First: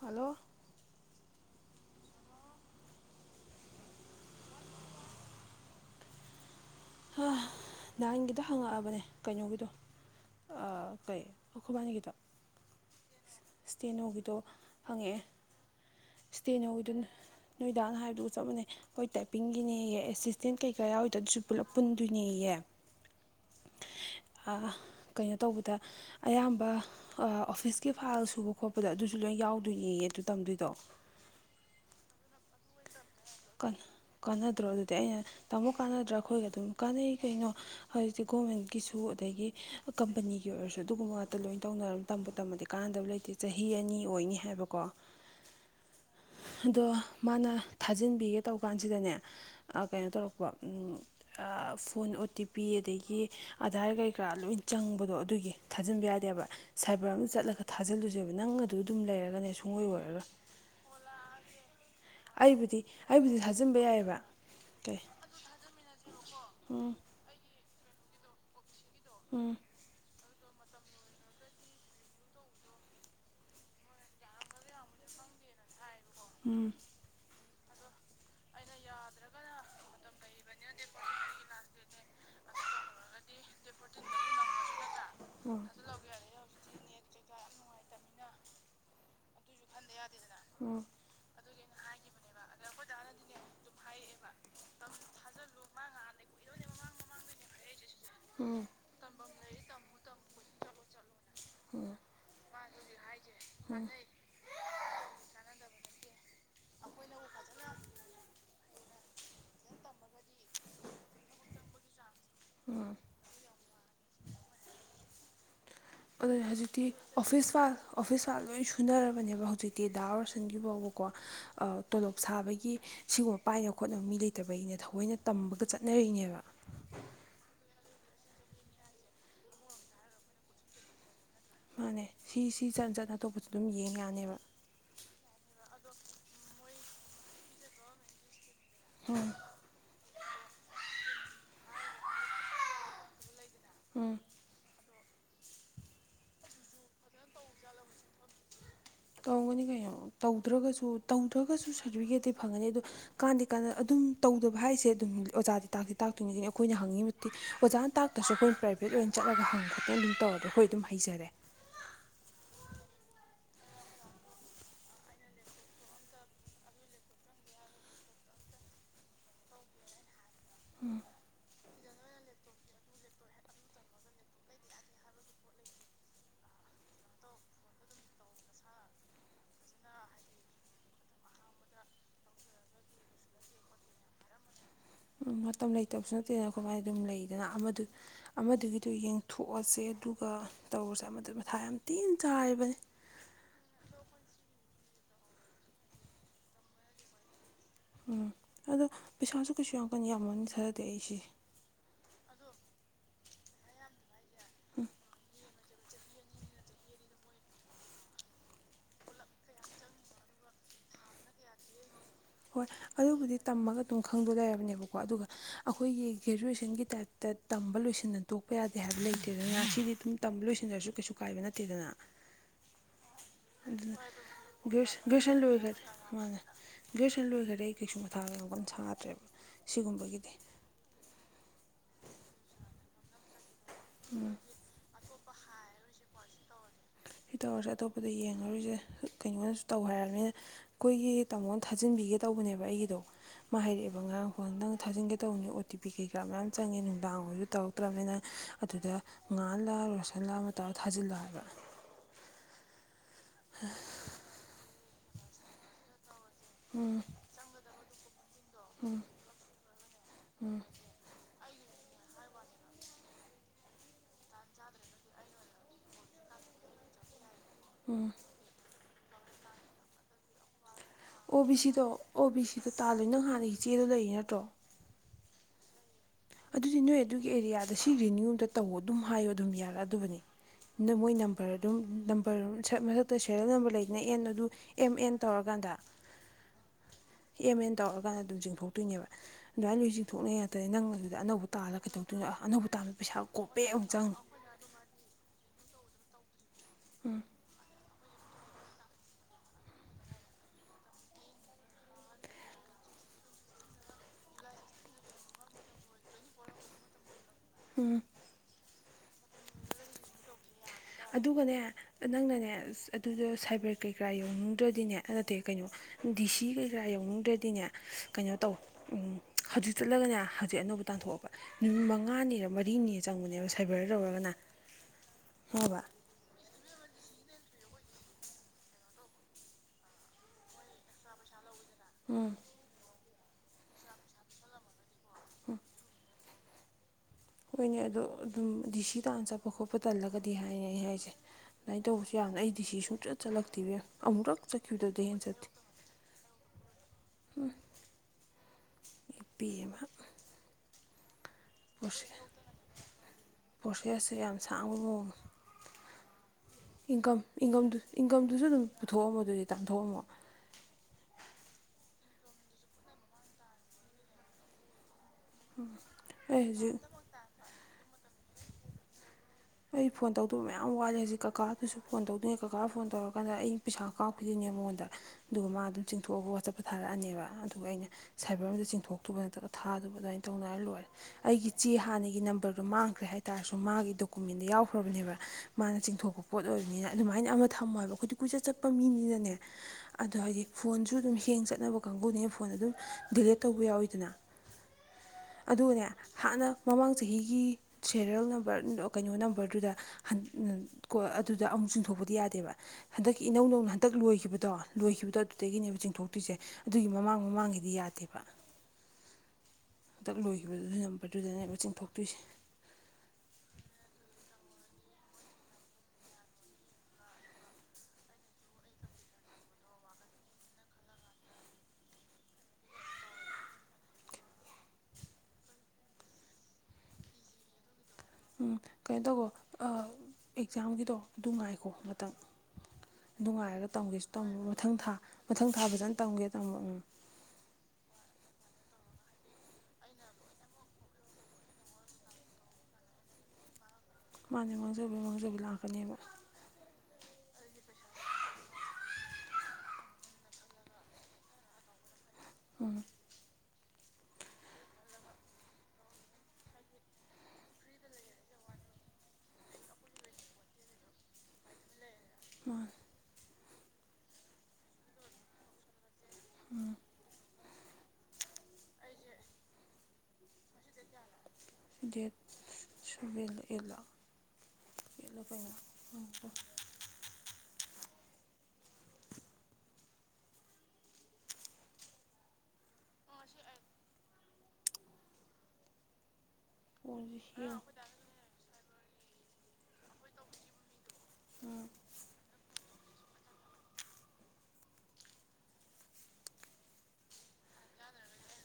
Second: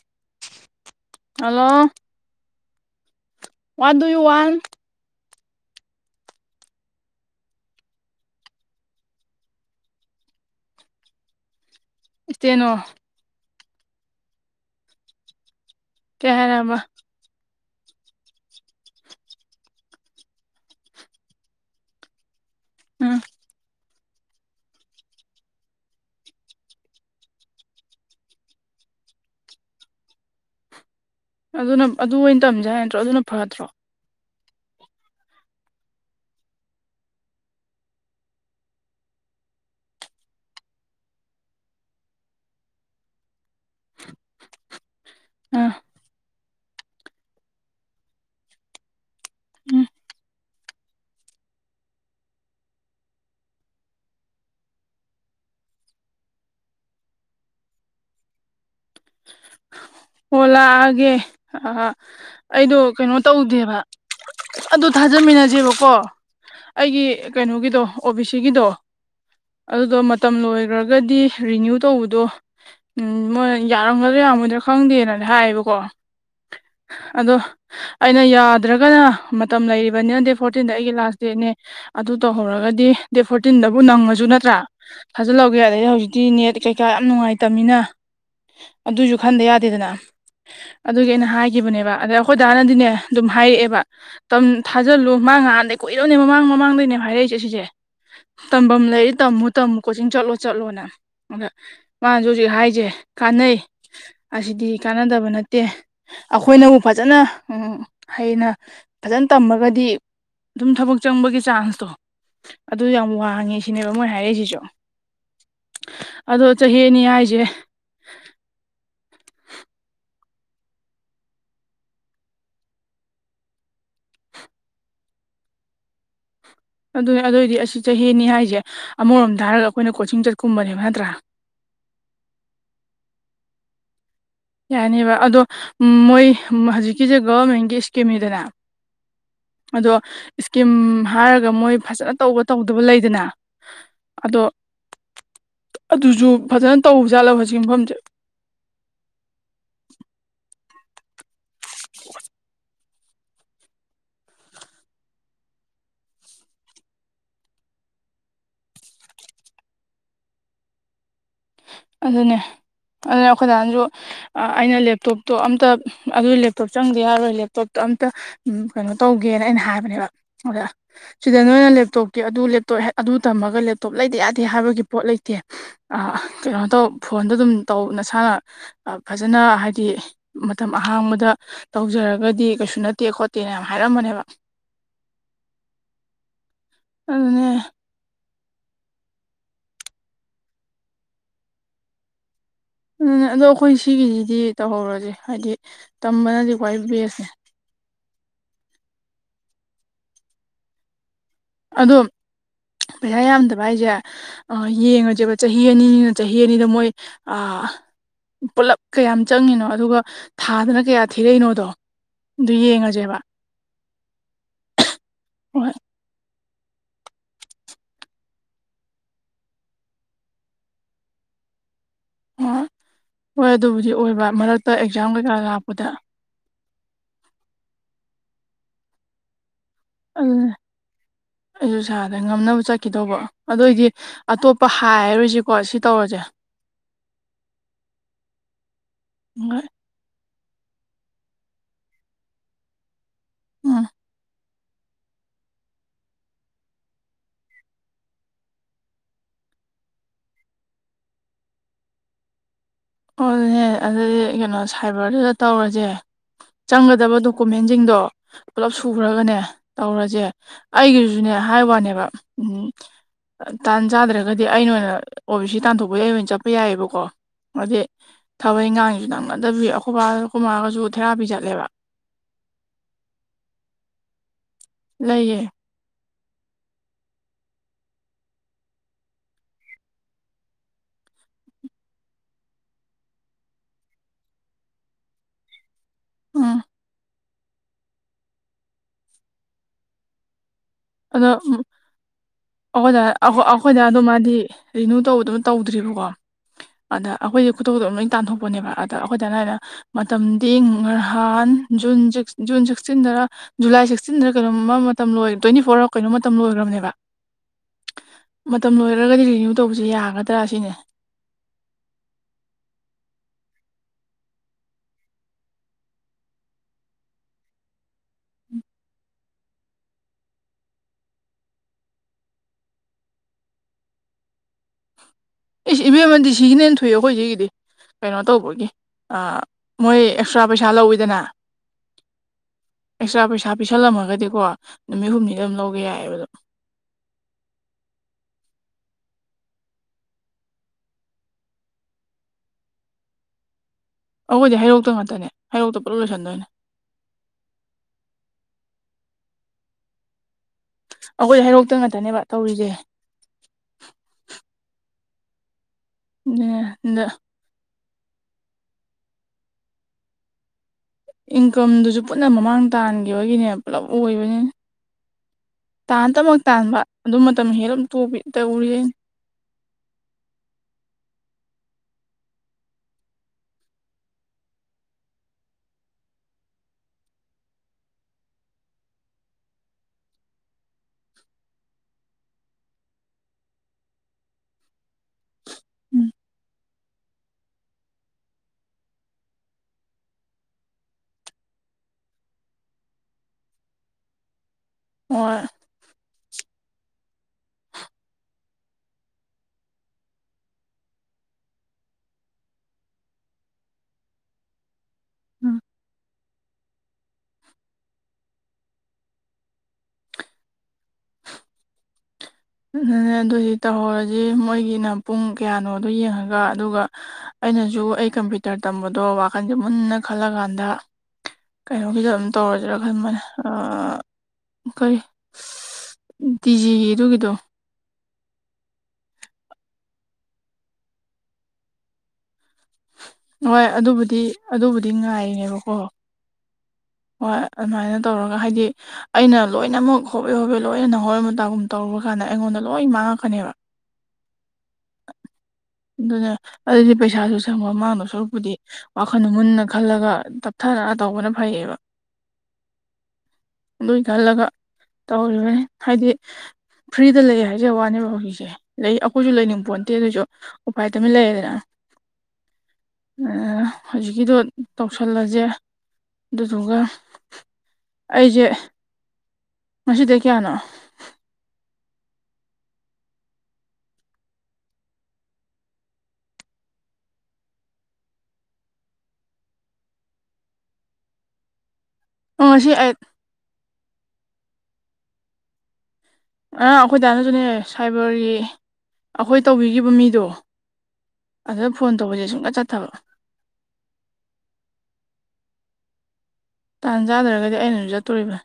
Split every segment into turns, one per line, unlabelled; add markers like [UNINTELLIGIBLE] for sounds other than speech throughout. Hello
hello what do you want
ꯍꯥ ꯅꯍꯥꯟꯒꯤꯗꯣ ꯍꯪꯉꯛꯑꯕꯅꯦ ꯀꯩꯅꯣꯒꯤꯗꯣ ꯑꯥ ꯀꯩ ꯑꯩꯈꫭꯏꯕꯥꯅꯤꯒꯤꯗꫭ
ꯏꯁꯇꯦꯅꯣ
ꯏꯁꯇꯦꯅꯣꯒꯤꯗꯣ ꯍꯪꯉꯛꯑꯦ
ꯀꯩ ꯍꯥꯏꯔꯕ
ꯏꯁꯇꯦꯅꯣꯒꯤꯗꯨ ꯅꯣꯏ ꯗꯥꯅ ꯍꯥꯏꯕꯗꯨꯒ ꯆꯥꯞ ꯃꯥꯟꯅꯩ ꯑꯩꯈꯣꯏ ꯇꯥꯏꯄꯤꯡꯒꯤꯅꯦꯌꯦ ꯑꯦꯁꯤꯁꯇꯦꯟ ꯀꯩꯀꯥ ꯌꯥꯎꯔꯤꯗꯨꯁꯨ ꯄꯨꯂꯞ ꯄꯨꯟꯗꯣꯏꯅꯦꯌꯦ
ꯎꯝ
ꯑꯥ ꯀꯩꯅꯣ ꯇꯧꯕꯗ ꯑꯌꯥꯝꯕ ꯑꯥ ꯑꯣꯐꯤꯁ ꯀꯤ ꯐꯥꯏꯜ ꯁꯨꯕ ꯈꯣꯠꯄꯗ ꯑꯗꯨꯁꯨ ꯂꯣꯏ ꯌꯥꯎꯗꯣꯏꯅꯦꯌꯦ ꯑꯗꯨ ꯇꯝꯗꯣꯏꯗꯣ
ꯑꯗꯨꯅ ꯑꯗꯨ ꯑꯣꯏꯅ ꯇꯝꯁꯦ ꯍꯥꯏ ꯅꯠꯇ꯭ꯔꯣ ꯑꯗꯨꯅ ꯐꯠꯇ꯭ꯔꯣ
ꯀꯥꯟꯅꯗ꯭ꯔꯣ ꯑꯗꯨꯗꯤ ꯑꯩꯅ ꯇꯥꯃꯣ ꯀꯥꯟꯅꯗ꯭ꯔꯥ ꯑꯩꯈꯣꯏꯒ ꯑꯗꯨꯝ ꯀꯥꯟꯅꯩ ꯀꯩꯅꯣ ꯍꯧꯖꯤꯛꯇꯤ ꯒꯣꯔꯃꯦꯟꯒꯤꯁꯨ ꯑꯗꯒꯤ ꯀꯝꯄꯅꯤꯒꯤ ꯑꯣꯏꯔꯁꯨ ꯑꯗꯨꯒꯨꯝꯕ ꯉꯥꯛꯇ ꯂꯣꯏ ꯇꯧꯅꯔꯝ ꯇꯝꯕꯨ ꯇꯝꯃꯗꯤ ꯀꯥꯟꯅꯗꯕ ꯂꯩꯇꯦ ꯆꯍꯤ ꯑꯅꯤ ꯑꯣꯏꯅꯤ ꯍꯥꯏꯕꯀꯣ
ꯑꯝ
ꯑꯗꯣ ꯃꯥꯅ ꯊꯥꯖꯤꯟꯕꯤꯒꯦ ꯇꯧꯕ ꯀꯥꯟꯁꯤꯗꯅꯦ
ꯎꯝ
ꯀꯩꯅꯣ ꯇꯧꯔꯛꯄ ꯐꯣꯟ ꯑꯣ ꯇꯤ ꯄꯤ ꯑꯗꯒꯤ ꯑꯙꯥꯔ ꯀꯩ ꯀꯔꯥ ꯂꯣꯏ ꯆꯪꯕꯗꯣ ꯑꯗꯨꯒꯤ ꯊꯥꯖꯤꯟꯕ ꯌꯥꯗꯦꯕ ꯁꯥꯏꯕꯔ ꯑꯃ ꯆꯠꯂꯒ ꯊꯥꯖꯤꯜꯂꯨꯁꯦꯕ ꯅꯪ ꯑꯗꯨ ꯑꯗꯨꯝ ꯂꯩꯔꯒꯅꯦ ꯁꯨꯡꯒꯣꯏ ꯑꯣꯏꯔꯒ
ꯍꯣ ꯂꯥꯛꯑꯒꯦ ꯑ ꯑꯩꯗꯣ
ꯑꯩꯕꯨꯗꯤ
ꯀꯩꯅꯣ
ꯑꯩꯕꯨꯗꯤ ꯊꯥꯖꯤꯟꯕ
ꯇꯧꯗꯦꯕ
ꯌꯥꯏꯑꯕ
ꯑꯗꯨ
ꯀꯩ
ꯊꯥꯖꯃꯤꯟꯅꯁꯦꯕꯀꯣ
ꯎꯝ
ꯑꯩꯒꯤ ꯀꯩꯅꯣꯒꯤꯗꯣ ꯑꯣ ꯕꯤ ꯁꯤꯒꯤꯗꯣ
ꯑꯣ
ꯑꯗꯨꯗꯣ ꯃꯇꯝ ꯂꯣꯏꯈ꯭ꯔꯒꯗꯤ ꯔꯤꯅ꯭ꯌꯨ ꯇꯧꯕꯗꯣ ꯃꯣꯏ ꯌꯥꯔꯝꯒꯗ ꯌꯥꯝ ꯈꯪꯗꯦꯅꯗꯤ ꯍꯥꯏꯌꯦꯕꯀꯣ
ꯎꯝ
ꯑꯗꯣ ꯑꯩꯅ ꯌꯥꯗ꯭ꯔꯒꯅ ꯃꯇꯝ ꯂꯩꯔꯤꯕꯅꯤꯅ ꯗꯦ ꯐꯣꯔꯇꯤꯟꯗ ꯑꯩꯒꯤ ꯂꯥꯁ ꯗꯦꯠꯅꯦ ꯑꯗꯨ ꯇꯧꯍꯧꯔꯒꯗꯤ ꯗꯦꯠ ꯐꯣꯔꯇꯤꯟꯗꯕꯨ ꯅꯪꯉꯁꯨ ꯅꯠꯇ꯭ꯔꯥ
ꯑꯗꯨ
ꯊꯥꯖꯤꯜꯍꯧꯒꯦ ꯑꯗꯩ ꯍꯧꯖꯤꯛꯇꯤ ꯅꯦꯠ ꯀꯩ ꯩꯀꯥ ꯌꯥꯝ ꯅꯨꯡꯉꯥꯏꯇꯕꯃꯤꯅ ꯑꯗꯨꯁꯨ ꯈꯟꯗ ꯌꯥꯗꯦꯗꯅ
ꯎꯝ
ꯑꯗꯨꯒꯤ ꯑꯩꯅ ꯍꯥꯏꯈꯤꯕꯅꯦꯕ ꯑꯗ ꯑꯩꯈꯣꯏꯗ ꯍꯥꯟꯅꯗꯤꯅꯦ ꯑꯗꯨꯝ ꯍꯥꯏꯔꯛꯑꯦꯕ ꯊꯥꯖꯤꯜꯂꯨ ꯃꯥ ꯉꯍꯥꯟꯗꯒꯤꯩ ꯀꯣꯏꯏꯔꯣꯅꯦꯕ ꯃꯃꯥꯡ ꯃꯃꯥꯡꯗꯩꯅꯦꯕ ꯍꯥꯏꯔꯛꯏꯁꯦ ꯁꯤꯁꯦ
ꯎꯝ
ꯇꯝꯐꯝ ꯂꯩꯔꯤ ꯇꯝꯃꯨ ꯇꯝꯃꯨ ꯀꯣꯆꯤꯡ ꯆꯠꯂꯣ ꯆꯠꯂꯣꯅꯦ ꯑꯗ
ꯎꯝ
ꯃꯥꯅꯁꯨ ꯍꯧꯖꯤꯛ ꯍꯥꯏꯔꯤꯁꯦ ꯀꯥꯟꯅꯩ ꯑꯁꯤꯗꯤ ꯀꯥꯟꯅꯗꯕ ꯅꯠꯇꯦ ꯑꯩꯈꯣꯏꯅꯕꯨ ꯐꯖꯅ ꯎ ꯍꯩꯅ ꯐꯖꯅ ꯇꯝꯃꯒꯗꯤ ꯑꯗꯨꯝ ꯊꯕꯛ ꯆꯪꯕꯒꯤ ꯆꯥꯟꯁꯇꯣ ꯑꯗꯨ ꯌꯥꯝ ꯋꯥꯡꯉꯦ ꯁꯤꯅꯦꯕ ꯃꯣꯏ ꯍꯥꯏꯔꯛꯏꯁꯤꯁꯨ
ꯑꯗꯨ
ꯑꯗꯣ ꯆꯍꯤ
ꯍꯧꯖꯤꯛꯇꯤ
ꯑꯅꯤ ꯍꯥꯏꯁꯦ
ꯑꯣꯐꯤꯁ ꯐ ꯑꯣꯐꯤꯁ ꯋꯥ ꯂꯣꯏ ꯁꯨꯅꯔꯕꯅꯦꯕ ꯍꯧꯖꯤꯛꯇꯤ ꯗꯥ ꯑꯣꯔꯁꯟꯒꯤ ꯐꯥꯎꯕꯀꯣ ꯇꯣꯂꯣꯞ ꯁꯥꯕꯒꯤ ꯁꯤꯒꯨꯝꯕ ꯄꯥꯏꯅꯕ ꯈꯣꯠꯅꯕ ꯃꯤ ꯂꯩꯇꯕ ꯑꯩꯅ ꯊꯑꯣꯏꯅ ꯇꯝꯕꯒ ꯆꯠꯅꯔꯤꯛꯅꯦꯕ
ꯑꯗꯨꯅꯦ ꯑꯗꯨꯑꯣꯏꯗꯤ ꯑꯁꯤ ꯆꯍꯤꯅꯤ ꯍꯥꯏꯁꯦ ꯑꯃꯔꯣꯝꯗ ꯍꯥꯏꯔꯒ ꯑꯩꯈꯣꯏꯅ ꯀꯣꯆꯤꯡ ꯆꯠꯀꯨꯝꯕꯅꯦꯕ ꯅꯠꯇ꯭ꯔꯥ
ꯃꯥꯅꯦ ꯁꯤ ꯁꯤ ꯆꯟ ꯆꯠ ꯑꯇꯣꯞꯄꯁꯨ ꯑꯗꯨꯝ ꯌꯦꯡ ꯌꯥꯅꯦꯕ
ꯌꯥꯅꯦꯕ ꯑꯗꯣ ꯃꯣꯏ ꯍꯧꯖꯤꯛꯀꯤꯁꯦ ꯒꯣꯣꯔꯔꯃꯦꯟꯒꯤ ꯏꯁꯀꯤꯝꯅꯤꯗꯅ ꯑꯗꯣ ꯏꯁꯀꯤꯝ ꯍꯥꯏꯔꯒ ꯃꯣꯏ ꯐꯖꯅ ꯇꯧꯕ ꯇꯧꯗꯕ ꯂꯩꯗꯅ
ꯎꯝ
ꯗꯣ ꯑꯗꯨꯁꯨ ꯐꯖꯅ ꯇꯧꯕꯖꯥꯠꯂꯕ ꯁꯤ ꯃꯐꯝꯁꯦ
ꯇꯧꯒꯅꯤ ꯀꯩꯅꯣ ꯇꯧꯗ꯭ꯔꯒꯁꯨ ꯇꯧꯗ꯭ꯔꯒꯁꯨ ꯁꯥꯔꯇꯤꯐꯤꯀꯦꯠꯇꯤ ꯐꯪꯒꯅꯤ ꯑꯗꯣ ꯀꯥꯟꯅꯗꯗꯤ ꯀꯥꯟꯗ ꯑꯗꯨꯝ ꯇꯧꯗꯕ ꯍꯥꯏꯁꯦ ꯑꯗꯨꯝ ꯑꯣꯖꯥꯗꯤ ꯇꯥꯛꯇꯤ ꯇꯥꯛꯇꯣꯏꯅꯤ ꯑꯩꯈꯣꯏꯅ ꯍꯪꯉꯤꯕ ꯑꯣꯖꯥꯅ ꯇꯥꯛꯇꯁꯨ ꯑꯩꯈꯣꯏꯅ ꯄ꯭ꯔꯥꯏꯚꯦꯠ ꯑꯣꯏꯅ ꯆꯠꯂꯒ ꯍꯪꯈꯅꯦꯦ ꯑꯗꯨꯝ ꯇꯧꯔꯗꯣ ꯑꯩꯈꯣꯏ ꯑꯗꯨꯝꯩꯖꯔꯦ
ꯑꯗꯨꯅꯦ ꯑꯗꯨꯅꯦ ꯑꯩꯈꯣꯏꯗꯟꯁꯨ ꯑꯩꯅ ꯂꯦꯞꯇꯣꯞꯇꯣ ꯑꯝꯇ ꯑꯗꯨ ꯂꯦꯞꯇꯣꯞ ꯆꯪꯗ ꯌꯥꯔꯣꯏ ꯂꯦꯞꯇꯣꯞꯇꯣ ꯑꯝꯇ ꯎꯝ ꯀꯩꯅꯣ ꯇꯧꯒꯦꯅ ꯑꯩꯅ ꯍꯥꯏꯕꯅꯦꯕ ꯑꯗ ꯁꯤꯗ ꯅꯣꯏꯅ ꯂꯦꯞꯇꯣꯞꯇꯤ ꯑꯗꯨ ꯂꯦꯞꯇꯣꯞ ꯑꯗꯨ ꯇꯝꯃꯒ ꯂꯦꯞꯇꯣꯞ ꯂꯩꯇ ꯌꯥꯗꯦ ꯍꯥꯏꯕꯒꯤ ꯄꯣꯠ ꯂꯩꯇꯦ ꯀꯩꯅꯣ ꯇꯧ ꯐꯣꯟꯗꯣ ꯑꯗꯨꯝ ꯇꯧ ꯅꯁꯥꯅ ꯐꯖꯅ ꯍꯥꯏꯗꯤ ꯃꯇꯝ ꯑꯍꯥꯡꯕꯗ ꯇꯧꯖꯔꯒꯗꯤ ꯀꯩꯁꯨ ꯅꯠꯇꯦ ꯈꯣꯠꯇꯦꯅ ꯍꯥꯏꯔꯝꯕꯅꯦꯕ
ꯃꯇꯝ ꯂꯩꯇꯕꯁꯨ ꯅꯠꯇꯦꯅ ꯑꯩꯃꯥꯏꯅ ꯑꯗꯨꯝ ꯂꯩꯗꯅ
ꯑꯗꯨꯅꯦ
ꯑꯃ ꯑꯃꯗꯨꯒꯤꯗꯣ ꯌꯦꯡꯊꯣꯛꯑꯁꯦ ꯑꯗꯨꯒ ꯇꯧꯔꯁꯦ ꯑꯃꯗꯨ ꯃꯊꯥ ꯌꯥꯝ ꯇꯤ ꯆꯥꯏꯔꯤꯕꯅꯦ
ꯑꯗꯨꯅꯦ ꯑꯗꯣ ꯑꯩꯈꯣꯏ ꯁꯤꯒꯤꯁꯤꯗꯤ ꯇꯧꯍꯧꯔꯁꯦ ꯍꯥꯏꯗꯤ ꯇꯝꯕꯅꯗꯤ ꯈ꯭ꯋꯥꯏ ꯕꯦꯁꯅꯦ
ꯎꯝ ꯑꯗꯣ ꯄꯩꯁꯥꯁꯨ ꯀꯩꯁꯨ ꯌꯥꯝ ꯀ ꯌꯥꯝꯃꯅꯤ ꯊꯥꯗꯦ ꯑꯩꯁꯦ
ꯑꯗꯣ ꯄꯩꯁꯥ ꯌꯥꯝꯗꯕ ꯍꯥꯏꯁꯦ ꯌꯦꯡꯉꯁꯦꯕ ꯆꯍꯤ ꯑꯅꯤꯅꯤꯅ ꯆꯍꯤ ꯑꯅꯤꯗ ꯃꯣꯏ ꯄꯨꯂꯞ ꯀꯌꯥꯝ ꯆꯪꯉꯤꯅꯣ ꯑꯗꯨꯒ ꯊꯥꯗꯅ ꯀꯌꯥ ꯊꯤꯔꯛꯏꯅꯣꯗꯣ ꯑꯗꯨ
ꯍꯣꯏ
ꯌꯦꯡꯉꯁꯦꯕ
ꯑꯗꯨꯕꯨꯗꯤ ꯇꯝꯃꯒ ꯑꯗꯨꯝ ꯈꯪꯗꯣꯏ ꯂꯩꯔꯕꯅꯦꯕꯀꯣ ꯑꯗꯨꯒ
ꯍꯣꯏ
ꯑꯩꯈꯣꯏꯒꯤ ꯒ꯭ꯔꯦꯖꯨꯋꯦꯁꯟꯒꯤ ꯇꯥꯏꯞꯇ ꯇꯝꯕ ꯂꯣꯏꯁꯤꯟꯅ ꯇꯣꯛꯄ ꯌꯥꯗꯦ ꯍꯥꯏꯕ ꯂꯩꯇꯦ ꯑꯗꯨꯅ ꯁꯤꯗꯤ ꯑꯗꯨꯝ ꯇꯝꯕ ꯂꯣꯏꯁꯤꯟꯅꯂꯔꯁꯨ ꯀꯩꯁꯨ ꯎꯀꯥꯏꯕ ꯅꯠꯇꯦꯗꯅ
ꯍꯣꯏ ꯍꯣꯏ ꯑꯗꯨꯕꯨꯗꯤ ꯑꯣꯏꯕ ꯃꯔꯛꯇ ꯑꯦꯛꯖꯥꯝ ꯀꯩꯀꯥ
ꯁꯟ ꯂꯣꯏꯈꯔ
ꯂꯥꯛꯄꯗ
ꯃꯥꯅꯦ ꯒ꯭ꯔꯦꯖꯨꯌꯦꯦꯁꯟ ꯂꯣꯏꯈ꯭ꯔ ꯑꯩ ꯀꯩꯁꯨ ꯃꯊꯥꯗ ꯌꯥꯝꯨ ꯀꯥꯟ ꯁꯥꯗ꯭ꯔꯦꯕ ꯁꯤꯒꯨꯝꯕꯒꯤꯗꯤ
ꯑꯗꯨꯅꯦ ꯑꯩꯁꯨ ꯁꯥꯗ ꯉꯝꯅꯕ ꯆꯠꯈꯤꯗꯧꯕ ꯑꯗꯨꯑꯣꯏꯗꯤ ꯑꯇꯣꯞꯄ ꯍꯥꯏ ꯍꯥꯏꯔꯨꯁꯤꯀꯣ ꯁꯤ ꯇꯧꯔꯁꯦ
ꯁꯤ ꯇꯧꯔꯁꯦ ꯑꯇꯣꯞꯄꯗ ꯌꯦꯡꯉꯨꯔꯤꯁꯦ ꯀꯩꯅꯉꯣꯗꯁꯨ
ꯍꯣꯏ
ꯇꯧ ꯍꯥꯏꯔꯕꯅꯤꯅ ꯑꯩꯈꯣꯏꯒꯤ ꯇꯥꯃꯣ ꯊꯥꯖꯤꯟꯕꯤꯒꯦ ꯇꯧꯕꯅꯦꯕ ꯑꯩꯒꯤꯗꯣ ꯃꯥ
ꯎꯝ
ꯍꯥꯏꯩꯔꯛꯑꯦꯕ ꯉꯉꯥꯡ ꯐꯣꯟ ꯅꯪ ꯊꯥꯖꯤꯟꯒꯦ ꯇꯧꯕꯅꯦ ꯑꯣ ꯇꯤ ꯄꯤ ꯀꯩ ꯀꯥ ꯃꯌꯥꯝ ꯆꯪꯉꯦ ꯅꯨꯡꯗꯥꯡ ꯑꯣꯏꯔꯁꯨ ꯇꯧꯔꯛꯇ꯭ꯔꯕꯅꯤꯅ ꯑꯗꯨꯗ ꯉꯥꯜꯂꯥ ꯔꯣꯁꯟꯂꯥ ꯃꯇꯥꯎ ꯊꯥꯖꯤꯜꯂ ꯍꯥꯏꯕ
ꯑꯣ ꯑꯗꯨꯅꯦ ꯑꯗꯨꯗꯤ ꯀꯩꯅꯣ ꯁꯥꯏꯕꯔꯗꯨꯗ ꯇꯧꯔꯁꯦ ꯆꯪꯒꯗꯕ ꯗꯣꯀꯨꯃꯦꯟꯁꯤꯡꯗꯣ ꯄꯨꯂꯞ ꯁꯨꯈ꯭ꯔꯒꯅꯦ ꯇꯧꯔꯁꯦ
ꯎꯝ
ꯑꯩꯒꯤꯁꯨꯅꯦ ꯍꯥꯏ ꯋꯥꯅꯦꯕ ꯎꯝ ꯇꯥꯟ ꯆꯥꯗ꯭ꯔꯦ ꯑꯗꯨꯗꯤ ꯑꯩꯅ ꯑꯣꯏꯅ ꯑꯣ ꯕꯤ ꯁꯤ ꯇꯥꯟꯊꯣꯛꯄꯩ ꯑꯩ ꯑꯣꯏꯅ ꯆꯠꯄ ꯌꯥꯏꯌꯦꯕꯀꯣ ꯍꯥꯏꯗꯤ ꯊꯕꯛ ꯏꯪꯈꯥꯡꯁꯨ ꯅꯪꯅꯗꯕꯤ ꯑꯩꯈꯣꯏꯕ ꯑꯩꯈꯣꯏꯃꯥꯒꯁꯨ ꯊꯦꯔꯥꯄꯤ
ꯑꯣ ꯕꯤ
ꯆꯠꯂꯦꯕ
ꯁꯤꯗꯣ ꯑꯣ ꯕꯤ ꯁꯤꯗꯣ ꯇꯥꯗꯣꯏ ꯅꯪ ꯍꯥꯟꯅ ꯏꯤꯆꯦꯗꯣ ꯂꯩꯔꯤ ꯅꯠꯇ꯭ꯔꯣ
ꯂꯩꯌꯦ
ꯑꯗꯨꯗꯤ ꯅꯣꯏ ꯑꯗꯨꯒꯤ ꯑꯦꯔꯤꯌꯥꯗ ꯁꯤ ꯔꯤꯅ꯭ꯌꯨ ꯑꯝꯇ ꯇꯧ ꯑꯗꯨꯝ ꯍꯥꯏꯌꯣ ꯑꯗꯨꯝ ꯌꯥꯔ ꯑꯗꯨꯕꯅꯤ ꯅ ꯃꯣꯏ ꯅꯝꯕꯔ ꯑꯗꯨꯝ ꯅꯝꯕꯔ ꯃꯊꯛꯇ ꯁꯦꯔꯦꯜ ꯅꯝꯕꯔ ꯂꯩꯗꯅ ꯑꯦꯟ ꯑꯗꯨ ꯑꯦꯝ ꯑꯦꯟ ꯇꯧꯔꯀꯥꯟꯗ
ꯎꯝ
ꯍꯦꯝ ꯑꯦꯦꯟ ꯇꯧꯔꯀꯥꯟꯗ ꯑꯗꯨꯝ ꯆꯤꯡꯊꯣꯛꯇꯣꯏꯅꯦꯕ ꯑꯗꯨꯃꯥꯏꯅ ꯂꯣꯏ ꯆꯤꯡꯊꯣꯛꯅꯩ ꯍꯥꯏꯥꯛꯇꯥꯔꯗꯤ ꯅꯪ ꯑꯗ
ꯑꯗꯣ
ꯑꯅꯧꯕ ꯇꯥꯔꯒ ꯀꯩꯗꯧꯣꯏꯅ ꯑꯅꯧꯕ ꯇꯥꯥꯟꯕꯗ
ꯑꯩꯈꯣꯏꯗ
ꯄꯩꯁꯥ ꯀꯣꯞꯄ
ꯑꯩꯈꯣꯏꯗ
ꯑꯃꯨꯛ
ꯑꯗꯣ
ꯆꯪꯉꯦ
ꯃꯥꯗꯤ ꯔꯤꯅ꯭ꯌꯨ ꯇꯧꯕꯗꯨꯅ ꯇꯧꯗ꯭ꯔꯤꯕꯀꯣ ꯑꯗ ꯑꯩꯈꯣꯏꯁꯨ ꯈꯨꯗꯣꯇꯣ ꯑꯗꯨꯝ ꯂꯣꯏ ꯇꯥꯟꯊꯣꯛꯄꯅꯦꯕ ꯑꯗ ꯑꯩꯈꯣꯏꯗꯅꯅꯥꯥꯏꯅ ꯃꯇꯝꯗꯤ ꯉꯔꯍꯥꯟ ꯖꯨꯟ ꯖꯨꯟ ꯁꯤꯛꯁꯇꯤꯟꯗ ꯖꯨꯂꯥꯏ ꯁꯤꯛꯁꯇꯤꯟꯗ ꯀꯩꯅꯣꯝ ꯃꯇꯝ ꯂꯣꯏ ꯇ꯭ꯋꯦꯟꯇꯤ ꯐꯣꯔ ꯑꯥꯎ ꯀꯩꯅꯣꯝ ꯃꯇꯝ ꯂꯣꯏꯈ꯭ꯔꯕꯅꯦꯕ
ꯎꯝ
ꯃꯇꯝ ꯂꯣꯏꯔꯒꯗꯤ ꯔꯤꯅ꯭ꯌꯨ ꯇꯧꯕꯁꯦ ꯌꯥꯒꯗ꯭ꯔꯥ ꯁꯤꯅꯦ
ꯑꯗꯨꯒꯅꯦ ꯅꯪꯅꯅꯦ ꯑꯗꯨꯗ ꯁꯥꯏꯕꯔ ꯀꯩꯀꯔꯥ ꯌꯧꯅꯤꯡꯗ꯭ꯔꯗꯤꯅꯦ ꯅꯠꯇꯦ ꯀꯩꯅꯣ ꯗꯤ ꯁꯤ ꯀꯩꯀꯥ ꯌꯧꯅꯤꯡꯗ꯭ꯔꯗꯤꯅꯦ ꯀꯩꯅꯣ ꯇꯧ ꯎꯝ ꯍꯧꯖꯤꯛ ꯆꯠꯂꯒꯅꯦ ꯍꯧꯖꯤꯛ ꯑꯅꯧꯕ ꯇꯥꯟꯊꯣꯛꯑꯄ ꯅꯨꯃꯤꯠ ꯃꯉꯥꯅꯤꯔ ꯃꯔꯤꯅꯤꯔ ꯆꯪꯕꯅꯦꯕ ꯁꯥꯏꯕꯔ ꯇꯧꯔꯒꯅ ꯈꯪꯉꯕ
ꯏꯕꯦꯝꯃꯗꯤ ꯁꯤꯒꯤꯅꯦ ꯍꯨꯏ ꯑꯩꯈꯣꯏ ꯁꯤꯒꯤꯗꯤ ꯀꯩꯅꯣ ꯇꯧꯕꯒꯤ ꯃꯣꯏ ꯑꯦꯛꯁꯇ꯭ꯔꯥ ꯄꯩꯁꯥ ꯂꯧꯋꯤ
ꯎꯝ
ꯑꯦꯛꯁꯇ꯭ꯔꯥ ꯄꯩꯁꯥ ꯄꯤꯁꯜꯂꯝꯃꯒꯗꯤꯀꯣ ꯅꯨꯃꯤꯠ ꯍꯨꯝꯅꯤꯗ ꯑꯗꯨꯝ ꯂꯧꯒꯦ ꯌꯥꯏꯑꯕ ꯑꯗꯨꯝ
ꯍꯈꯣꯏꯅꯦ ꯑꯗꯣ ꯑꯗꯨꯝ ꯗꯤ ꯁꯤ ꯇꯥꯟꯥꯟ ꯆꯠꯄ ꯈꯣꯠꯄ ꯇꯜꯂꯒꯗꯤ ꯍꯥꯏꯅꯤ ꯑꯩ ꯍꯥꯏꯁꯦ ꯑꯗꯨꯃꯥꯏꯅ ꯇꯧꯕꯁꯨ ꯌꯥꯅ ꯑꯩꯗꯤ ꯁꯤ ꯁꯨꯡꯆꯠ ꯆꯠꯂꯛꯇꯤꯕ ꯑꯃꯨꯛ ꯔꯛ
ꯑꯩꯈꯣꯏꯗꯤ
ꯆ
ꯍꯩꯔꯣꯛꯇ
ꯀ꯭ꯌꯨꯗꯗꯒꯤ ꯍꯦꯟ
ꯉꯥꯛꯇꯅꯦ
ꯆ
ꯍꯩꯔꯣꯛꯇ ꯄꯨꯂꯞ ꯂꯣꯏꯁꯟꯗꯣꯏꯅꯦ
ꯎ ꯅꯨꯄꯤ ꯑꯃ
ꯑꯩꯈꯣꯏ ꯍꯩꯔꯣꯛꯇ ꯉꯇꯅꯦꯕ ꯇꯧꯔꯤꯁꯦ
ꯄ꯭ꯔꯣꯠꯁꯦꯁꯁꯨ ꯌꯥꯝ ꯁꯥꯡꯕ ꯃꯑꯣꯡ
ꯎ
ꯏꯪꯀꯝꯗꯨ ꯏꯟꯀꯝꯗꯨꯁꯨ ꯑꯗꯨꯝ ꯄꯨꯊꯣꯛꯑꯝꯃꯣ ꯑꯗꯨꯗꯤ ꯇꯥꯟꯊꯣꯛꯑꯝꯃꯣ
ꯏꯟꯀꯝꯗꯨꯁꯨ ꯄꯨꯟꯅ ꯃꯃꯥꯡ ꯇꯥꯟꯍꯈꯤꯕꯈꯤꯕꯒꯤꯅꯦ ꯄꯨꯂꯞ ꯑꯣꯏꯕꯅꯤꯅ ꯇꯥ ꯇꯃꯛ
ꯑꯩ ꯍꯧꯖꯤꯛ
ꯇꯥꯟꯕ ꯑꯗꯨ ꯃꯇꯝ ꯍꯦꯛꯂ ꯇꯧꯔꯤꯦꯅꯤ
ꯑꯩ ꯐꯣꯟ ꯇꯧꯗꯕ ꯃꯌꯥꯝ ꯋꯥꯠꯂꯦ ꯍꯧꯖꯤꯛ ꯀꯀꯥꯗꯨꯁꯨ ꯐꯣꯟ ꯇꯧꯗꯣꯏꯉ ꯀꯀꯥ ꯐꯣꯟ ꯇꯧꯔꯀꯥꯟꯗ ꯑꯩ ꯄꯩꯁꯥ ꯀꯥꯎꯞꯈꯤꯗꯣꯏꯅꯦ ꯃꯉꯣꯟꯗ ꯑꯗꯨꯒ ꯃꯥ ꯑꯗꯨꯝ ꯆꯤꯡꯊꯣꯛꯑꯒ ꯋꯥꯆꯞꯄ ꯊꯥꯔꯛꯑꯅꯦꯕ ꯑꯗꯨꯒ ꯑꯩꯅ ꯁꯥꯏꯕꯔ ꯑꯃꯝꯗ ꯆꯤꯡꯊꯣꯛꯇꯕ ꯅꯠꯇ꯭ꯔꯒ ꯊꯥꯗꯕ ꯑꯗꯨꯃꯥꯏꯅ ꯇꯧꯅ ꯍꯥꯏꯔ ꯂꯣꯏꯔꯦ ꯑꯩꯒꯤ ꯆꯦ ꯍꯥꯟꯅꯒꯤ ꯅꯝꯕꯔꯗꯨꯣ ꯃꯥꯡꯈ꯭ꯔꯦ ꯍꯥꯏꯇꯥꯔꯁꯨ ꯃꯥꯒꯤ ꯗꯣꯀꯨꯃꯦꯟꯗ ꯌꯥꯎꯈ꯭ꯔꯕꯅꯦꯕ ꯃꯥꯅ ꯆꯤꯡꯊꯣꯛꯄ ꯄꯣꯠ ꯑꯣꯏꯕꯅꯤꯅ ꯑꯗꯨꯃꯥꯏꯅ ꯑꯃ ꯊꯝꯃꯣ ꯍꯥꯏꯕ ꯑꯩꯈꯣꯏ ꯀꯨꯏꯆꯠ ꯆꯠꯄ ꯃꯤꯅꯤꯅꯅꯦ ꯑꯗꯣ ꯍꯥꯏꯗꯤ ꯐꯣꯟꯁꯨ ꯑꯗꯨꯝ ꯍꯦꯡ ꯆꯠꯅꯕ ꯀꯥꯡꯕꯨꯅꯦ ꯐꯣꯟ ꯑꯗꯨꯝ ꯗꯤꯂꯦꯠ ꯇꯧꯕ ꯌꯥꯎꯋꯤꯗꯅ [UNINTELLIGIBLE]
ꯍꯣꯏ꯫
ꯑꯗꯨꯒꯅꯦ ꯍꯥꯟꯅ ꯃꯃꯥꯡ ꯆꯍꯤꯒꯤ ꯁꯦꯔꯤꯜ ꯅꯝꯕꯔ ꯀꯩꯅꯣ ꯅꯝꯕꯔꯗꯨꯗ ꯍꯟ ꯎꯝ ꯀꯣ ꯑꯗꯨꯗ ꯑꯃꯨꯛ ꯆꯤꯡꯊꯣꯛꯄꯗꯤ ꯌꯥꯗꯦꯕ꯫ ꯍꯟꯗꯛꯀꯤ ꯏꯅꯧ ꯅꯧꯅ ꯍꯟꯗꯛ ꯂꯣꯏꯈꯤꯕꯗꯣ ꯂꯣꯏꯈꯤꯕꯗꯣ ꯑꯗꯨꯗꯒꯤꯅꯦꯕ ꯆꯤꯡꯊꯣꯛꯇꯣꯏꯁꯦ꯫ ꯑꯗꯨꯒꯤ ꯃꯃꯥꯡ ꯃꯃꯥꯡꯒꯤꯗꯤ ꯌꯥꯗꯦꯕ꯫ ꯍꯟꯗꯛ ꯂꯣꯏꯈꯤꯕꯗꯨ ꯅꯝꯕꯔꯗꯨꯗꯅꯦ ꯆꯤꯡꯊꯣꯛꯇꯣꯏꯁꯦ꯫
ꯎꯝ ꯑꯗꯨꯏꯗꯤ ꯇꯧꯍꯧꯔꯁꯤ ꯃꯣꯏꯒꯤꯅ ꯄꯨꯡ ꯀꯌꯥꯅꯣꯗꯣ ꯌꯦꯡꯉꯒ ꯑꯗꯨꯒ ꯑꯩꯅꯁꯨ ꯑꯩ ꯀꯝꯄ꯭ꯌꯨꯇꯔ ꯇꯝꯕꯗꯣ ꯋꯥꯈꯜꯁꯦ ꯃꯨꯟꯅ ꯈꯜꯂ ꯀꯥꯟꯗ ꯀꯩꯅꯣꯒꯤꯗ ꯑꯗꯨꯝ ꯇꯧꯔꯁꯤꯔꯥ ꯈꯟꯕꯅꯦ ꯑ ꯑ ꯀꯔꯤ ꯇꯤꯖꯤꯒꯤ ꯑꯗꯨꯒꯤꯗꯣ꯫
ꯎꯝ ꯀꯩꯅꯣ ꯇꯧꯈꯣ ꯑꯦꯛꯖꯥꯝꯒꯤꯗꯣ ꯑꯗꯨ ꯉꯥꯏꯈꯣ ꯃꯇꯪ
ꯍꯣꯏ
ꯅꯨꯡꯉꯥꯏꯔꯒ ꯇꯝꯒꯦꯁꯨ
ꯑꯗꯨꯕꯨꯗꯤ
ꯇꯝꯃ ꯃꯊꯪ
ꯑꯗꯨꯕꯨꯗꯤ
ꯊꯥ ꯃꯊꯪ ꯊꯥ
ꯉꯥꯏꯔꯤꯅꯦꯕꯀꯣ
ꯐꯖꯅ ꯇꯝꯒꯦ ꯇꯝꯃꯣ ꯎꯝ
ꯍꯣꯏ ꯑꯗꯨꯃꯥꯏꯅ ꯇꯧꯔꯒ ꯍꯥꯏꯗꯤ ꯑꯩꯅ ꯂꯣꯏꯅꯃꯛ ꯍꯣꯕꯦ ꯍꯣꯕꯦ ꯂꯣꯏꯅꯅ ꯍꯣꯔ ꯃꯇꯥꯛꯒꯨꯝ ꯇꯧꯔꯕ ꯀꯥꯟꯗ ꯑꯩꯉꯣꯟꯗ ꯂꯣꯏ ꯃꯥꯡꯉꯛꯀꯅꯦꯕ꯫
ꯃꯥꯅꯤ ꯃꯥꯡꯖꯕꯩ ꯃꯥꯡꯖꯕ ꯂꯥꯛ
ꯑꯗꯨꯅꯦ ꯑꯗꯨꯗꯤ ꯄꯩꯁꯥꯁꯨ ꯁꯪꯕ ꯃꯥꯡꯗꯣ ꯁꯔꯨꯛꯄꯨꯗꯤ ꯋꯥꯈꯜ ꯃꯨꯟꯅ ꯈꯜꯂꯒ ꯇꯞꯊꯔ ꯇꯧꯕꯅ ꯐꯩꯌꯦꯕ꯫
ꯎꯝ꯫
ꯑꯗꯣꯏ ꯈꯜꯂꯒ ꯇꯧꯔꯤꯕꯅꯤ ꯍꯥꯏꯗꯤ ꯐ꯭ꯔꯤꯗ ꯂꯩ ꯍꯥꯏꯖꯕ ꯋꯥꯅꯦꯕ ꯍꯧꯖꯤꯛꯁꯦ ꯂꯩ ꯑꯩꯈꯣꯏꯁꯨ ꯂꯩꯅꯤꯡꯕꯄꯣꯟꯇꯦ ꯑꯗꯨꯁꯨ ꯎꯄꯥ ꯂꯩꯏꯇꯝ ꯂꯩꯌꯦꯗꯅ
ꯃꯥꯅꯦ
ꯎꯝ ꯍꯧꯖꯤꯛꯀꯤꯗꯣ ꯇꯧꯁꯜꯂꯁꯦ ꯑꯗꯨꯗꯨꯒ ꯑꯩꯁꯦ ꯉꯁꯤ ꯗꯦꯠ ꯀꯌꯥꯅꯣ꯫
ꯗꯦꯠ ꯁꯕꯦꯟ ꯂꯣ ꯑꯦꯠꯂꯣ ꯑꯦꯠꯂꯣ ꯀꯩꯅꯣ [UNINTELLIGIBLE]
ꯑꯣ ꯉꯁꯤ ꯑꯩꯠ ꯑꯥ ꯑꯩꯈꯣꯏ
ꯐꯣꯟꯁꯦ
ꯗꯅꯁꯨꯅꯦ
ꯌꯦꯡꯉꯣ
ꯁꯥꯏꯕꯔꯒꯤ ꯑꯩꯈꯣꯏ ꯇꯧꯕꯤꯈꯤꯕ ꯃꯤꯗꯣ ꯑꯗꯨꯗ ꯐꯣꯟ ꯇꯧꯕꯁꯦ ꯁꯨꯡꯆꯠ ꯆꯠꯇꯕ꯫ ꯇꯥꯟ ꯆꯥꯗ꯭ꯔꯒꯗꯤ ꯑꯩꯅꯁꯨ ꯆꯠꯇꯣꯔꯤꯕ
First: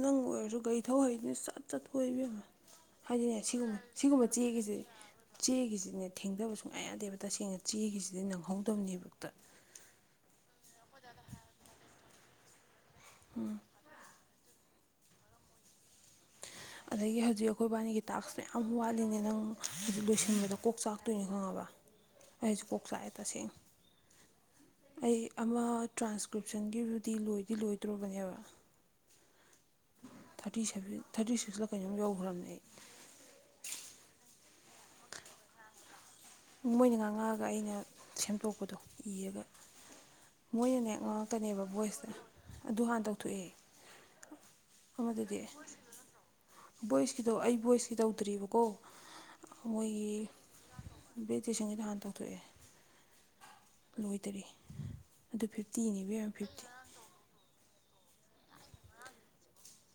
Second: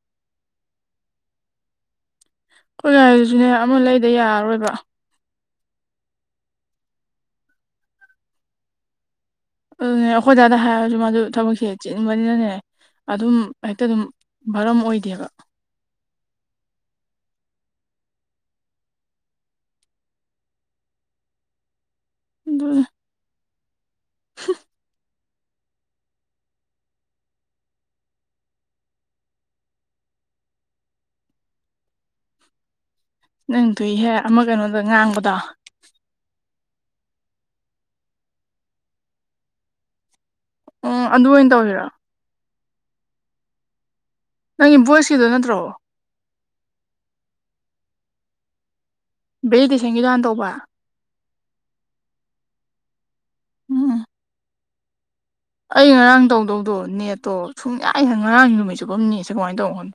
ꯅꯪ ꯑꯣꯏꯔꯁꯨ ꯒꯥꯔꯤ ꯊꯧꯍꯩꯅꯤ ꯁꯠ ꯆꯠꯄ ꯀꯣꯏꯕꯤꯝꯃꯥ
ꯑꯩꯈꯣꯏ
ꯍꯥꯏꯗꯤꯅꯦ
ꯒꯥꯔꯤꯗꯨꯁꯨꯅꯦ ꯑꯃ
ꯁꯤꯒꯨꯝꯕ
ꯂꯩꯗ
ꯁꯤꯒꯨꯝꯕ
ꯌꯥꯔꯔꯣꯏꯕ
ꯆꯦꯒꯤꯁꯤ ꯆꯦꯒꯤꯁꯤꯅꯦ ꯊꯦꯡꯗꯕ ꯁꯨꯡꯌꯥ ꯌꯥꯗꯦꯕ ꯇꯁꯦꯡꯅ ꯆꯦꯒꯤꯁꯤꯗꯤ ꯅꯪꯍꯧꯗꯕꯅꯦꯕ ꯍꯦꯛꯇ
ꯑꯗꯨꯅꯦ ꯑꯩꯈꯣꯏꯗꯥꯗ ꯍꯥꯏꯔꯁꯨ ꯃꯥꯗꯨ ꯊꯕꯛꯁꯦ ꯆꯤꯟꯅꯤꯡꯕꯅꯤꯅꯅꯦ ꯑꯗꯨꯝ ꯍꯦꯛꯇ ꯑꯗꯨꯝ ꯕꯔꯝ ꯑꯣꯏꯗꯦꯕ
ꯑꯗꯩꯒꯤ ꯍꯧꯖꯤꯛ ꯑꯩꯈꯣꯏ ꯏꯕꯥꯅꯤꯒꯤ ꯇꯥꯛꯁ ꯃꯌꯥꯝ ꯋꯥꯠꯂꯤꯅꯦ ꯅꯪ ꯍꯧꯖꯤꯛ ꯂꯣꯏꯁꯤꯟꯕꯗꯣ ꯀꯣꯛ ꯆꯥꯛꯇꯣꯏꯅꯤ ꯈꯪꯉꯕ ꯑꯩꯁꯨ ꯀꯣꯛ ꯆꯥꯛꯑꯦ ꯇꯁꯦꯡ
ꯍꯝ
ꯑꯩ ꯑꯃ ꯇ꯭ꯔꯥꯟꯁꯀ꯭ꯔꯤꯞꯁꯟꯒꯤꯗꯨꯗꯤ ꯂꯣꯏꯗꯤ ꯂꯣꯏꯗꯣꯔ꯭ꯕꯅꯦꯕ꯫ ꯊꯥꯔꯇꯤ ꯁꯚꯦꯟ ꯊꯥꯔꯇꯤ ꯁꯤꯛꯁꯇ ꯀꯩꯅꯣꯝ ꯌꯧꯈ꯭ꯔꯔꯝꯃꯦ ꯑꯩ
ꯅꯪꯊꯨꯏꯍꯦ ꯑꯃ ꯀꯩꯅꯣꯗ ꯉꯥꯡꯕꯗꯣ꯫
ꯃꯣꯏꯅ ꯉꯥꯡꯉꯛꯑꯒ ꯑꯩꯅ ꯁꯦꯝꯗꯣꯛꯄꯗꯣ ꯏꯔꯒ꯫ ꯃꯣꯏꯅꯅꯦ
ꯎꯝ ꯑꯗꯨ ꯑꯣꯏꯅ
ꯉꯥꯡꯉꯛꯀꯅꯦꯕ
ꯇꯧꯔꯤꯔꯣ
ꯚꯣꯏꯁꯇꯥ ꯑꯗꯨ ꯍꯥꯟꯅ ꯇꯧꯊꯣꯛꯑꯦ꯫
ꯅꯪꯒꯤ ꯚꯣꯏꯁꯀꯤꯗꯣ
ꯑꯃꯗꯨꯗꯤ
ꯅꯠꯇ꯭ꯔꯣ
ꯚꯣꯏꯁꯀꯤꯗꯣ ꯑꯩ ꯚꯣꯏꯁꯀꯤ ꯇꯧꯗ꯭ꯔꯤꯕꯀꯣ꯫
ꯚꯦꯂꯤ ꯇꯦꯁꯟꯒꯤꯗꯨ ꯍꯥꯟꯅ ꯇꯧꯕ꯫
ꯕꯦꯔꯤꯇꯦꯁꯟꯒꯤꯗꯨ ꯍꯥꯟ ꯇꯧꯊꯣꯛꯑꯦ꯫
ꯎꯝ꯫
ꯂꯣꯏꯗꯔꯤ꯫ ꯑꯗꯨ
ꯑꯩ
ꯐꯤꯐꯇꯤꯅꯤ
ꯉꯔꯥꯡ
ꯏꯕꯦꯝꯃ ꯐꯤꯐꯇꯤ
ꯇꯧꯗꯧꯗꯣ ꯅꯦꯠꯇꯣ ꯁꯨꯡꯌꯥ ꯑꯩ ꯉꯔꯥꯡ ꯅꯨꯃꯤꯠ ꯆꯨꯞꯄꯝꯅꯦꯠꯁꯦ ꯀꯃꯥꯏꯅ ꯇꯧꯕꯅꯣ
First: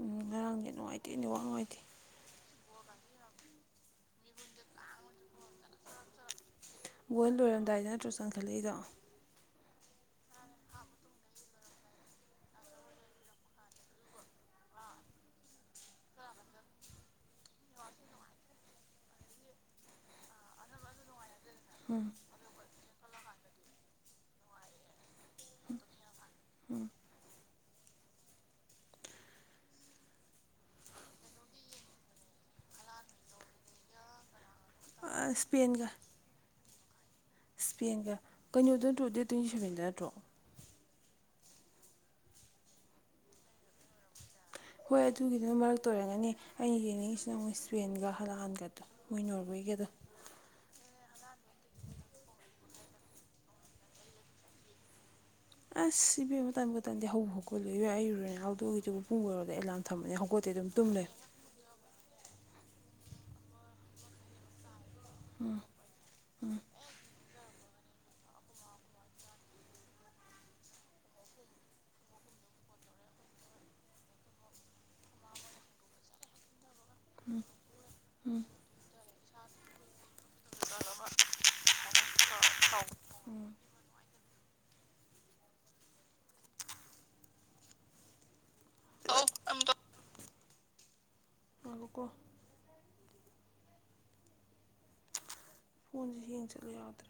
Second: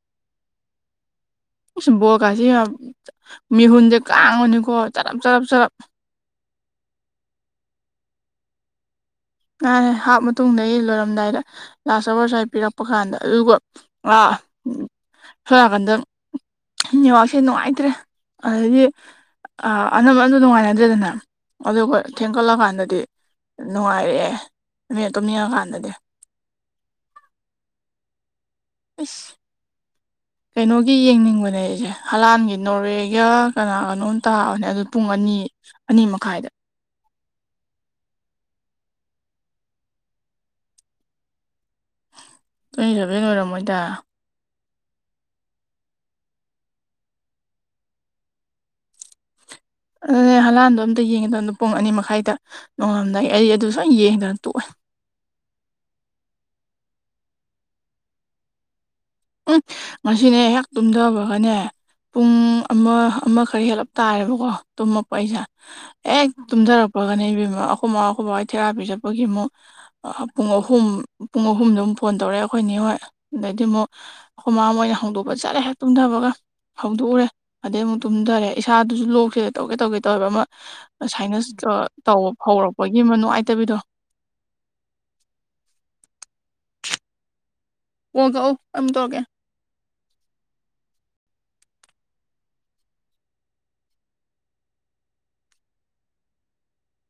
ꯎꯝ ꯉꯔꯥꯡ ꯅꯦꯠ ꯅꯨꯡꯉꯥꯏꯇꯦ ꯅꯦꯠ ꯋꯥꯛ ꯅꯨꯡꯉꯥꯏꯇꯦ
ꯑꯁ ꯕꯣ ꯀꯥꯏꯁꯦ ꯃꯤꯍꯨꯟꯁꯦ ꯀꯥꯡꯕꯅꯤꯀꯣ ꯆꯔꯞ ꯆꯔꯞ ꯆꯔꯞ
ꯒꯣꯜ ꯂꯣꯏꯔꯝꯗꯥꯏꯗ ꯅꯠꯇ꯭ꯔꯣ ꯆꯪꯈꯠꯂꯛꯏꯗꯣ
ꯃꯥꯅꯦ ꯍꯥꯞꯄ ꯃꯇꯨꯡꯗꯒꯤ ꯂꯣꯏꯔꯝꯗꯥꯏꯗ ꯂꯥꯁ ꯑꯋꯥꯔ ꯁꯋꯥꯏ ꯄꯤꯔꯛꯄ ꯀꯥꯟꯗ ꯑꯗꯨꯒ ꯑꯥ ꯁꯣꯝꯅꯥꯀꯟꯗ ꯅꯦꯋꯥꯛꯁꯦ ꯅꯨꯡꯉꯥꯏꯇ꯭ꯔꯦ ꯑꯗꯩꯒꯤ ꯑꯅꯝꯕꯅ ꯑꯝꯇ ꯅꯨꯡꯉꯥꯏꯅꯗ꯭ꯔꯦꯗꯅ ꯑꯗꯨꯒ ꯊꯦꯡꯒꯠꯂꯛꯑꯀꯥꯟꯗꯗꯤ ꯅꯨꯡꯉꯥꯏꯔꯛꯑꯦ ꯃꯤꯅ ꯇꯨꯝꯅꯤꯡꯉꯛꯑꯀꯥꯟꯗꯗꯤ ꯏꯁ ꯀꯩꯅꯣꯒꯤ ꯌꯦꯡꯅꯤꯡꯕꯅꯦ ꯑꯩꯁꯦ ꯍꯂꯥꯟꯒꯤ ꯅꯣꯔꯋꯦꯒ ꯀꯅꯥꯒꯅꯣꯝ ꯇꯥꯕꯅꯦ ꯑꯗꯨ ꯄꯨꯡ ꯑꯅꯤ ꯑꯅꯤ ꯃꯈꯥꯏꯗ
ꯁ꯭ꯄꯦꯟꯒ ꯀꯩꯅꯣꯗꯨ ꯅꯠꯇ꯭ꯔꯣ ꯗꯦꯠ ꯇꯣꯟꯇꯤ ꯁꯕꯦꯟꯗ ꯅꯠꯇ꯭ꯔꯣ
ꯇꯣꯟꯇꯤ ꯁꯕꯦꯟ ꯑꯣꯏꯔꯝꯃꯣꯏꯗ
ꯍꯣꯏ ꯑꯗꯨꯒꯤꯗꯨꯅ ꯃꯔꯛꯇ ꯑꯣꯏꯝꯔꯒꯅꯤ ꯑꯩꯅ ꯌꯦꯡꯅꯤꯡꯉꯤꯁꯤꯅ ꯃꯣꯏ ꯏꯁꯄꯦꯟꯒ ꯍꯂꯥꯟꯒꯗꯣ ꯃꯣꯏ ꯅꯣꯔꯋꯦꯒꯗꯣ
ꯑꯗꯨꯅꯦ ꯍꯂꯥꯟꯗꯣ ꯑꯝꯇ ꯌꯦꯡꯒꯦꯇꯧꯅꯤ ꯄꯨꯡ ꯑꯅꯤ ꯃꯈꯥꯏꯗ ꯅꯣꯡꯉꯥꯜ ꯂꯝꯗꯥꯏ ꯑꯩ ꯑꯗꯨ ꯁꯣꯏ ꯌꯦꯡꯗꯅ ꯇꯣꯛꯑꯣꯏ
ꯑꯁ ꯏꯕꯦꯝꯃ ꯇꯟꯕꯨ ꯇꯥꯟꯗꯦ ꯍꯧꯕꯨ ꯍꯧꯒꯧꯂꯦ ꯏꯕꯦ ꯑꯩ [UNINTELLIGIBLE]
ꯎꯝ
ꯑꯦꯂꯥꯔꯝ ꯊꯝꯕꯅꯦ
ꯉꯁꯤꯅꯦ
ꯍꯧꯒꯠꯇꯦ
ꯍꯦꯛ
ꯑꯗꯨꯝ ꯇꯨꯝ ꯂꯩ
ꯇꯨꯝꯗꯕꯒꯅꯦ ꯄꯨꯡ ꯑꯃ ꯑꯃ ꯈꯔ ꯍꯦꯜꯂꯞ ꯇꯥꯔꯦꯕꯀꯣ ꯇꯨꯝꯃꯛꯄ ꯑꯩꯁꯦ ꯍꯦꯛ ꯇꯨꯝꯊꯔꯛꯄꯒꯅꯦ ꯏꯕꯦꯝꯃ ꯑꯩꯈꯣꯏ ꯃꯥ ꯑꯩꯈꯣꯏ ꯕꯥꯍꯣꯏ ꯊꯦꯔꯥꯄꯤ ꯆꯠꯄꯒꯤ ꯑꯃꯨꯛ ꯄꯨꯡ ꯑꯍꯨꯝ ꯄꯨꯡ ꯑꯍꯨꯝꯗꯃꯨꯛ ꯐꯣꯟ ꯇꯧꯔꯛꯑꯦ ꯑꯩꯈꯣꯏ ꯅꯦ ꯍꯣꯏ ꯑꯗꯩꯗꯤ ꯑꯃꯨꯛ ꯑꯩꯈꯣꯏꯃꯥ ꯑꯃꯨꯛ ꯑꯩꯅ ꯍꯧꯗꯣꯛꯄ ꯆꯠꯂꯦ ꯇꯨꯝꯊꯕꯒ ꯍꯧꯗꯣꯛꯎꯔꯦ ꯑꯗꯩ ꯑꯃꯨꯛ ꯇꯨꯝꯊꯔꯦ ꯏꯁꯥꯗꯨꯁꯨ ꯂꯣꯛꯁꯦ ꯇꯧꯒꯦ ꯇꯧꯒꯦ ꯇꯧꯋꯦꯕ ꯑꯃ ꯁꯥꯏꯅꯁ ꯀ ꯇꯧ ꯍꯧꯔꯛꯄꯒꯤ ꯑꯃ ꯅꯨꯡꯉꯥꯏꯇꯕꯤꯗꯣ ꯀꯣꯜ ꯀꯛꯎ ꯑꯩ ꯃꯨꯛ ꯇꯧꯔꯛꯀꯦ
ꯉꯥꯏꯈꯣꯀꯣ ꯐꯣꯟꯁꯦ ꯍꯦꯡ ꯆꯠꯂꯦ ꯌꯥꯗ꯭ꯔꯦ